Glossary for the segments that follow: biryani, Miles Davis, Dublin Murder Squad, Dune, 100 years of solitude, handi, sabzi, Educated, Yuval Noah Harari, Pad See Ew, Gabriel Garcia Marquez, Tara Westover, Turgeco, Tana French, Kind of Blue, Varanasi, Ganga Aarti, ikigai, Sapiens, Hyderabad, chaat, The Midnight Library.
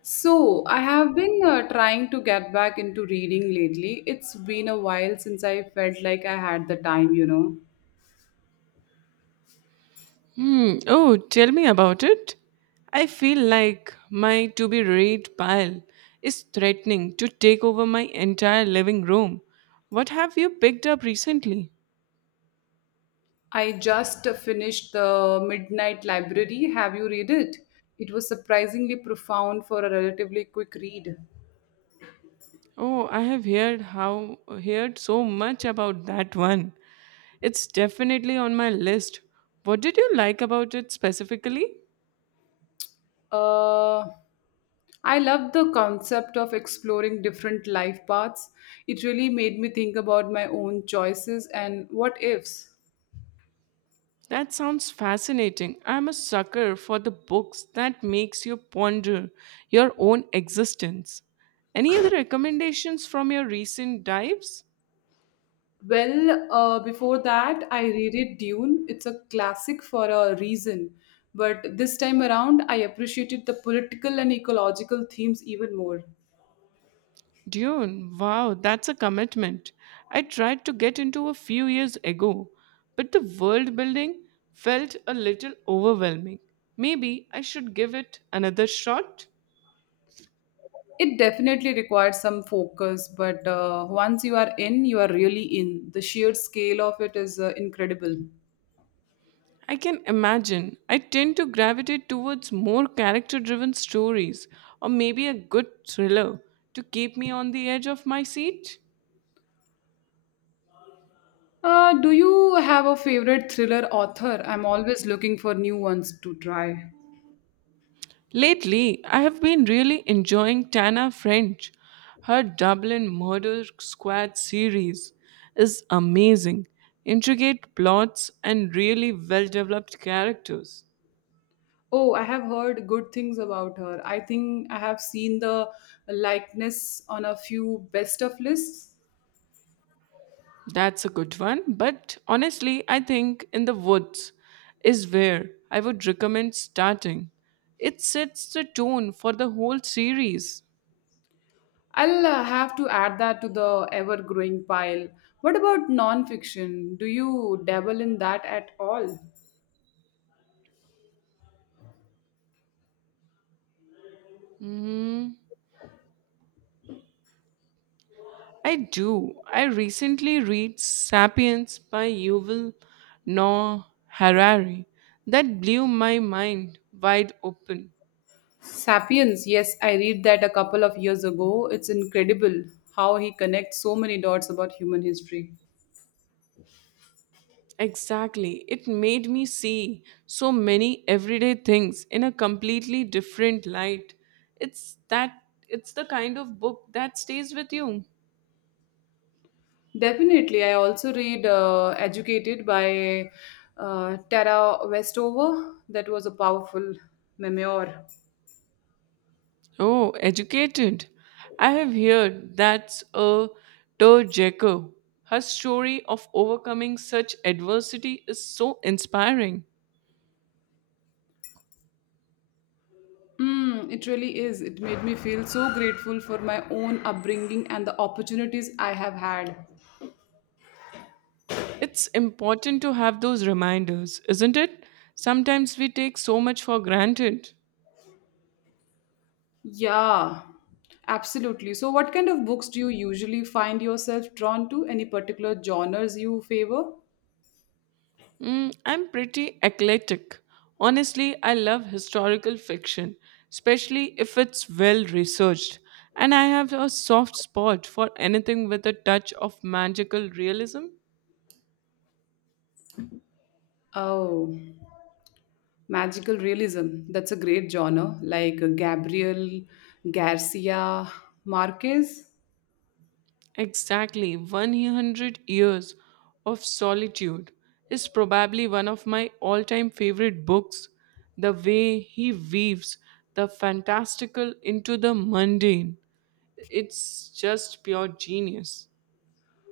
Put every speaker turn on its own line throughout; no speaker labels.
So, I have been trying to get back into reading lately. It's been a while since I felt like I had the time, you know.
Hmm. Oh, tell me about it. I feel like my to be read pile is threatening to take over my entire living room. What have you picked up recently?
I just finished The Midnight Library. Have you read it? It was surprisingly profound for a relatively quick read.
Oh, I have heard how heard so much about that one. It's definitely on my list. What did you like about it specifically?
Uh, I love the concept of exploring different life paths. It really made me think about my own choices and what ifs.
That sounds fascinating. I'm a sucker for the books that makes you ponder your own existence. Any other recommendations from your recent dives?
Well, before that, I reread Dune. It's a classic for a reason. But this time around, I appreciated the political and ecological themes even more.
Dune, wow, that's a commitment. I tried to get into a few years ago, but the world building felt a little overwhelming. Maybe I should give it another shot.
It definitely required some focus, but once you are in, you are really in. The sheer scale of it is incredible.
I can imagine. I tend to gravitate towards more character driven stories or maybe a good thriller to keep me on the edge of my seat.
Do you have a favorite thriller author? I'm always looking for new ones to try.
Lately, I have been really enjoying Tana French. Her Dublin Murder Squad series is amazing, intricate plots, and really well developed characters.
Oh, I have heard good things about her. I think I have seen the likeness on a few best of lists.
That's a good one. But honestly, I think in the woods is where I would recommend starting. It sets the tone for the whole series.
I'll have to add that to the ever growing pile. What about non-fiction? Do you dabble in that at all?
Mm, I do. I recently read Sapiens by Yuval Noah Harari. That blew my mind wide open.
Sapiens, yes, I read that a couple of years ago. It's incredible how he connects so many dots about human history.
Exactly. It made me see so many everyday things in a completely different light. It's that it's the kind of book that stays with you.
Definitely. I also read Educated by Tara Westover. That was a powerful memoir.
Oh, educated. I have heard that's a Turgeco. Her story of overcoming such adversity is so inspiring.
Mm, it really is. It made me feel so grateful for my own upbringing and the opportunities I have had.
It's important to have those reminders, isn't it? Sometimes we take so much for granted.
Yeah, absolutely. So, what kind of books do you usually find yourself drawn to? Any particular genres you favor?
I'm pretty eclectic. Honestly, I love historical fiction, especially if it's well researched. And I have a soft spot for anything with a touch of magical realism.
Oh. Magical realism, that's a great genre, like Gabriel Garcia Marquez.
Exactly, 100 years of solitude is probably one of my all time favorite books. The way he weaves the fantastical into the mundane, it's just pure genius.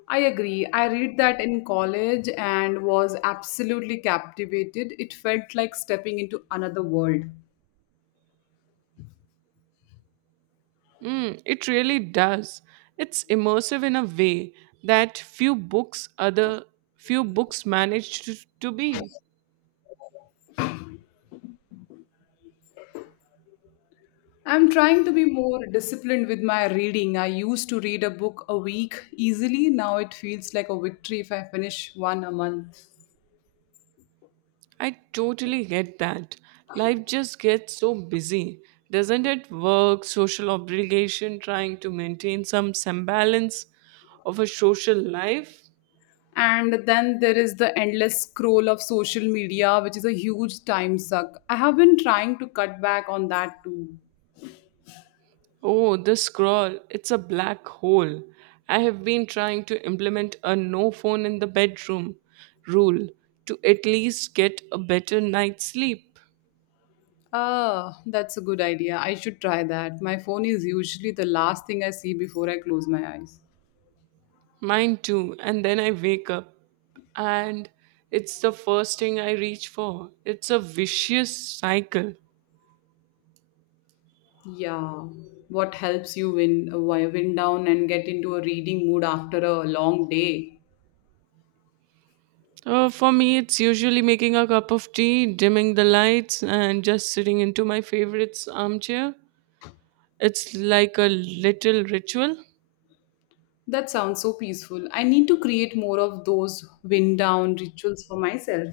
I agree. I read that in college and was absolutely captivated. It felt like stepping into another world.
It really does. It's immersive in a way that few books manage to be.
I'm trying to be more disciplined with my reading. I used to read a book a week easily. Now it feels like a victory if I finish one a month.
I totally get that. Life just gets so busy, doesn't it? Work, social obligation, trying to maintain some semblance of a social life.
And then there is the endless scroll of social media, which is a huge time suck. I have been trying to cut back on that too.
Oh, the scroll. It's a black hole. I have been trying to implement a no phone in the bedroom rule to at least get a better night's sleep.
Ah, that's a good idea. I should try that. My phone is usually the last thing I see before I close my eyes.
Mine too. And then I wake up and it's the first thing I reach for. It's a vicious cycle.
Yeah. What helps you wind down and get into a reading mood after a long day?
For me, it's usually making a cup of tea, dimming the lights, and just sitting into my favorite's armchair. It's like a little ritual.
That sounds so peaceful. I need to create more of those wind down rituals for myself.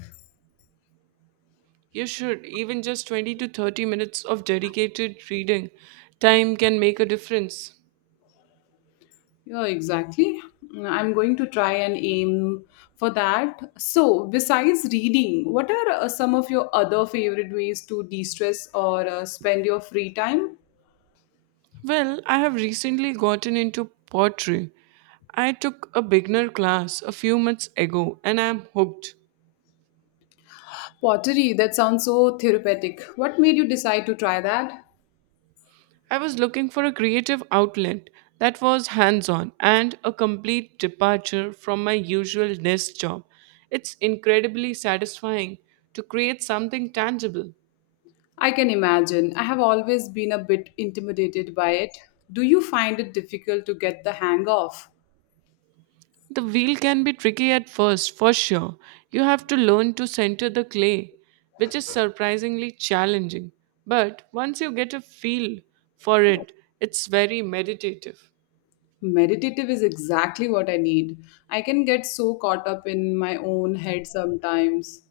You should. Even just 20 to 30 minutes of dedicated reading time can make a difference.
Yeah, exactly. I'm going to try and aim for that. So, besides reading, what are some of your other favorite ways to de stress or spend your free time?
Well, I have recently gotten into pottery. I took a beginner class a few months ago and I am hooked.
Pottery, that sounds so therapeutic. What made you decide to try that?
I was looking for a creative outlet that was hands on and a complete departure from my usual desk job. It's incredibly satisfying to create something tangible.
I can imagine. I have always been a bit intimidated by it. Do you find it difficult to get the hang of?
The wheel can be tricky at first, for sure. You have to learn to center the clay, which is surprisingly challenging. But once you get a feel for it, it's very meditative.
Meditative is exactly what I need. I can get so caught up in my own head sometimes.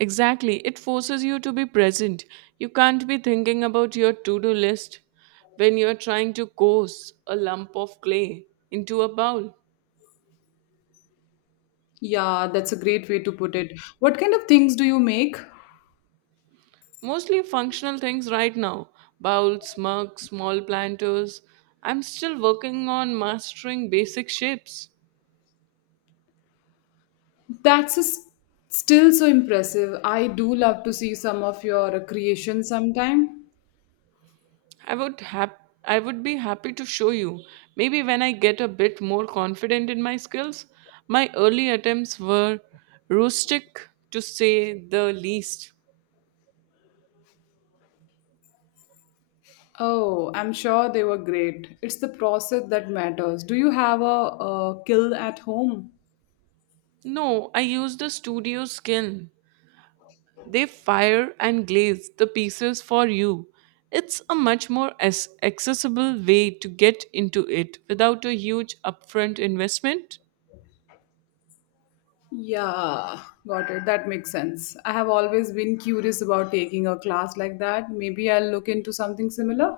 Exactly, it forces you to be present. You can't be thinking about your to do list when you're trying to course a lump of clay into a bowl.
Yeah, that's a great way to put it. What kind of things do you make?
Mostly functional things right now, bowls, mugs, small planters. I'm still working on mastering basic shapes.
That's s- Still so impressive. I do love to see some of your creations sometime.
I would be happy to show you. Maybe when I get a bit more confident in my skills. My early attempts were rustic to say the least.
Oh, I'm sure they were great. It's the process that matters. Do you have a kill at home?
No, I used a studio skin. They fire and glaze the pieces for you. It's a much more accessible way to get into it without a huge upfront investment.
Yeah, got it. That makes sense. I have always been curious about taking a class like that. Maybe I'll look into something similar.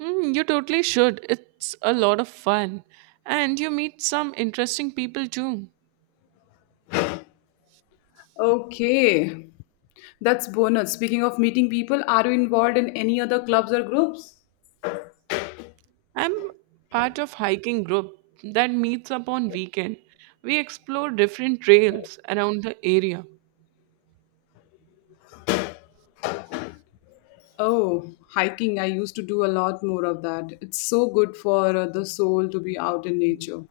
Hmm, you totally should. It's a lot of fun. And you meet some interesting people too.
Okay, that's bonus. Speaking of meeting people, are you involved in any other clubs or groups?
I'm part of hiking group that meets up on weekend. We explore different trails around the area.
Oh, hiking. I used to do a lot more of that. It's so good for the soul to be out in nature.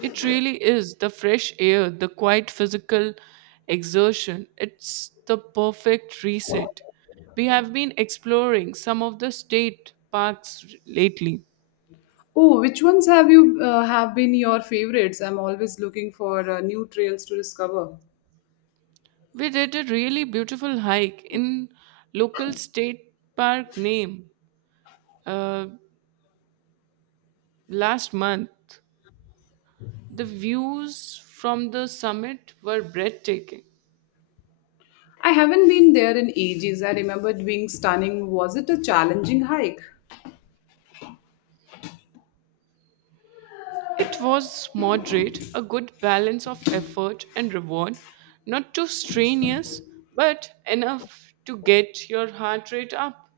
It really is the fresh air, the quiet physical exertion. It's the perfect reset. We have been exploring some of the state parks lately.
Oh, which ones have been your favorites? I'm always looking for new trails to discover.
We did a really beautiful hike in local state park name uh, last month. The views from the summit were breathtaking.
I haven't been there in ages. I remember it being stunning. Was it a challenging hike?
It was moderate, a good balance of effort and reward, not too strenuous, but enough to get your heart rate up.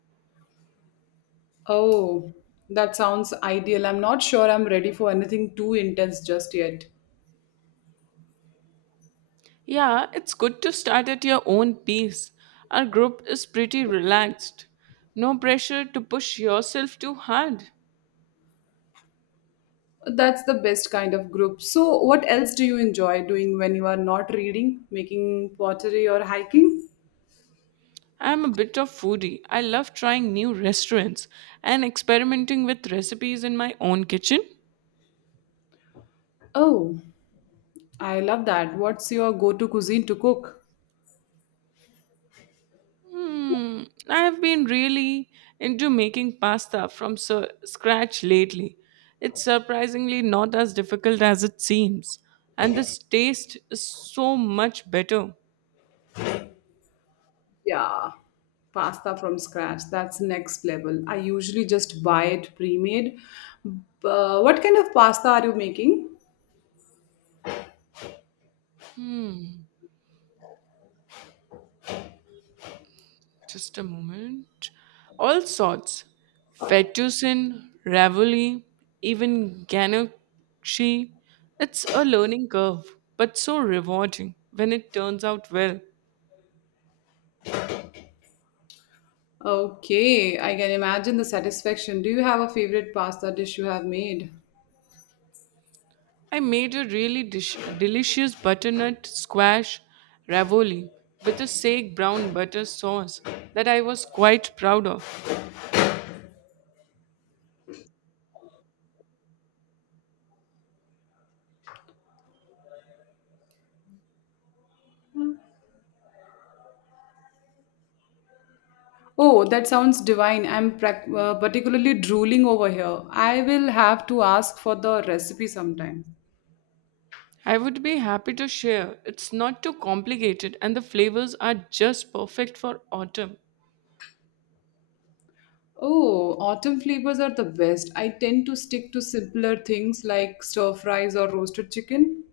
Oh, that sounds ideal. I'm not sure I'm ready for anything too intense just yet.
Yeah, it's good to start at your own pace. Our group is pretty relaxed. No pressure to push yourself too hard.
That's the best kind of group. So, what else do you enjoy doing when you are not reading, making pottery, or hiking?
I'm a bit of foodie. I love trying new restaurants and experimenting with recipes in my own kitchen.
Oh, I love that. What's your go-to cuisine to cook?
I have been really into making pasta from scratch lately. It's surprisingly not as difficult as it seems, and this taste is so much better.
Yeah, pasta from scratch. That's next level. I usually just buy it pre-made. But what kind of pasta are you making?
Just a moment. All sorts: fettuccine, ravioli, even ganache. It's a learning curve, but so rewarding when it turns out well.
Okay, I can imagine the satisfaction. Do you have a favorite pasta dish you have made?
I made a really delicious butternut squash ravioli with a sage brown butter sauce that I was quite proud of.
Oh, that sounds divine. Particularly drooling over here. I will have to ask for the recipe sometime.
I would be happy to share. It's not too complicated and the flavors are just perfect for autumn.
Oh, autumn flavors are the best. I tend to stick to simpler things like stir fries or roasted chicken.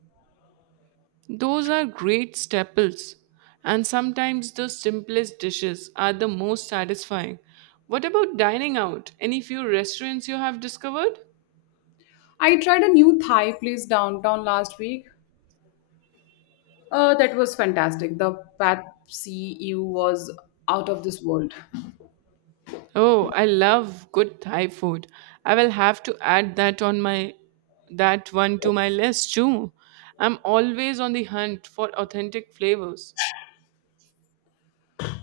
Those are great staples and sometimes the simplest dishes are the most satisfying. What about dining out? Any few restaurants you have discovered?
I tried a new Thai place downtown last week. That was fantastic. The Pad See Ew was out of this world.
Oh, I love good Thai food. I will have to add that one to my list too. I'm always on the hunt for authentic flavors.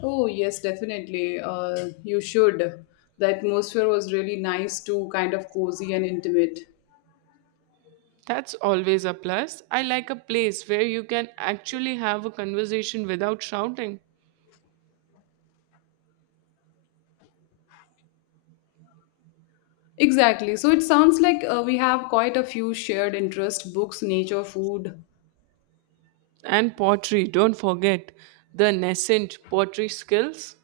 Oh, yes, definitely. You should. The atmosphere was really nice too, kind of cozy and intimate.
That's always a plus. I like a place where you can actually have a conversation without shouting.
Exactly. So it sounds like we have quite a few shared interest books, nature, food,
And pottery, don't forget the nascent pottery skills.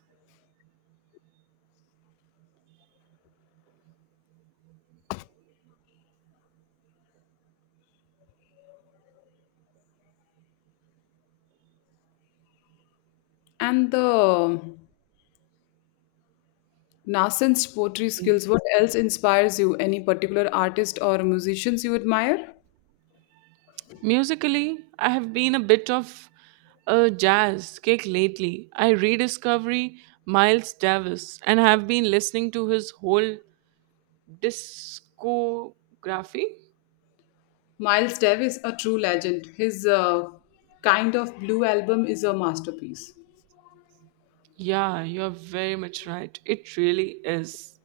and the Nascent's poetry skills. What else inspires you? Any particular artist or musicians you admire?
Musically, I have been a bit of a jazz kick lately. I rediscovery Miles Davis and have been listening to his whole discography.
Miles Davis, a true legend. His Kind of Blue album is a masterpiece.
Yeah, you're very much right. It really is.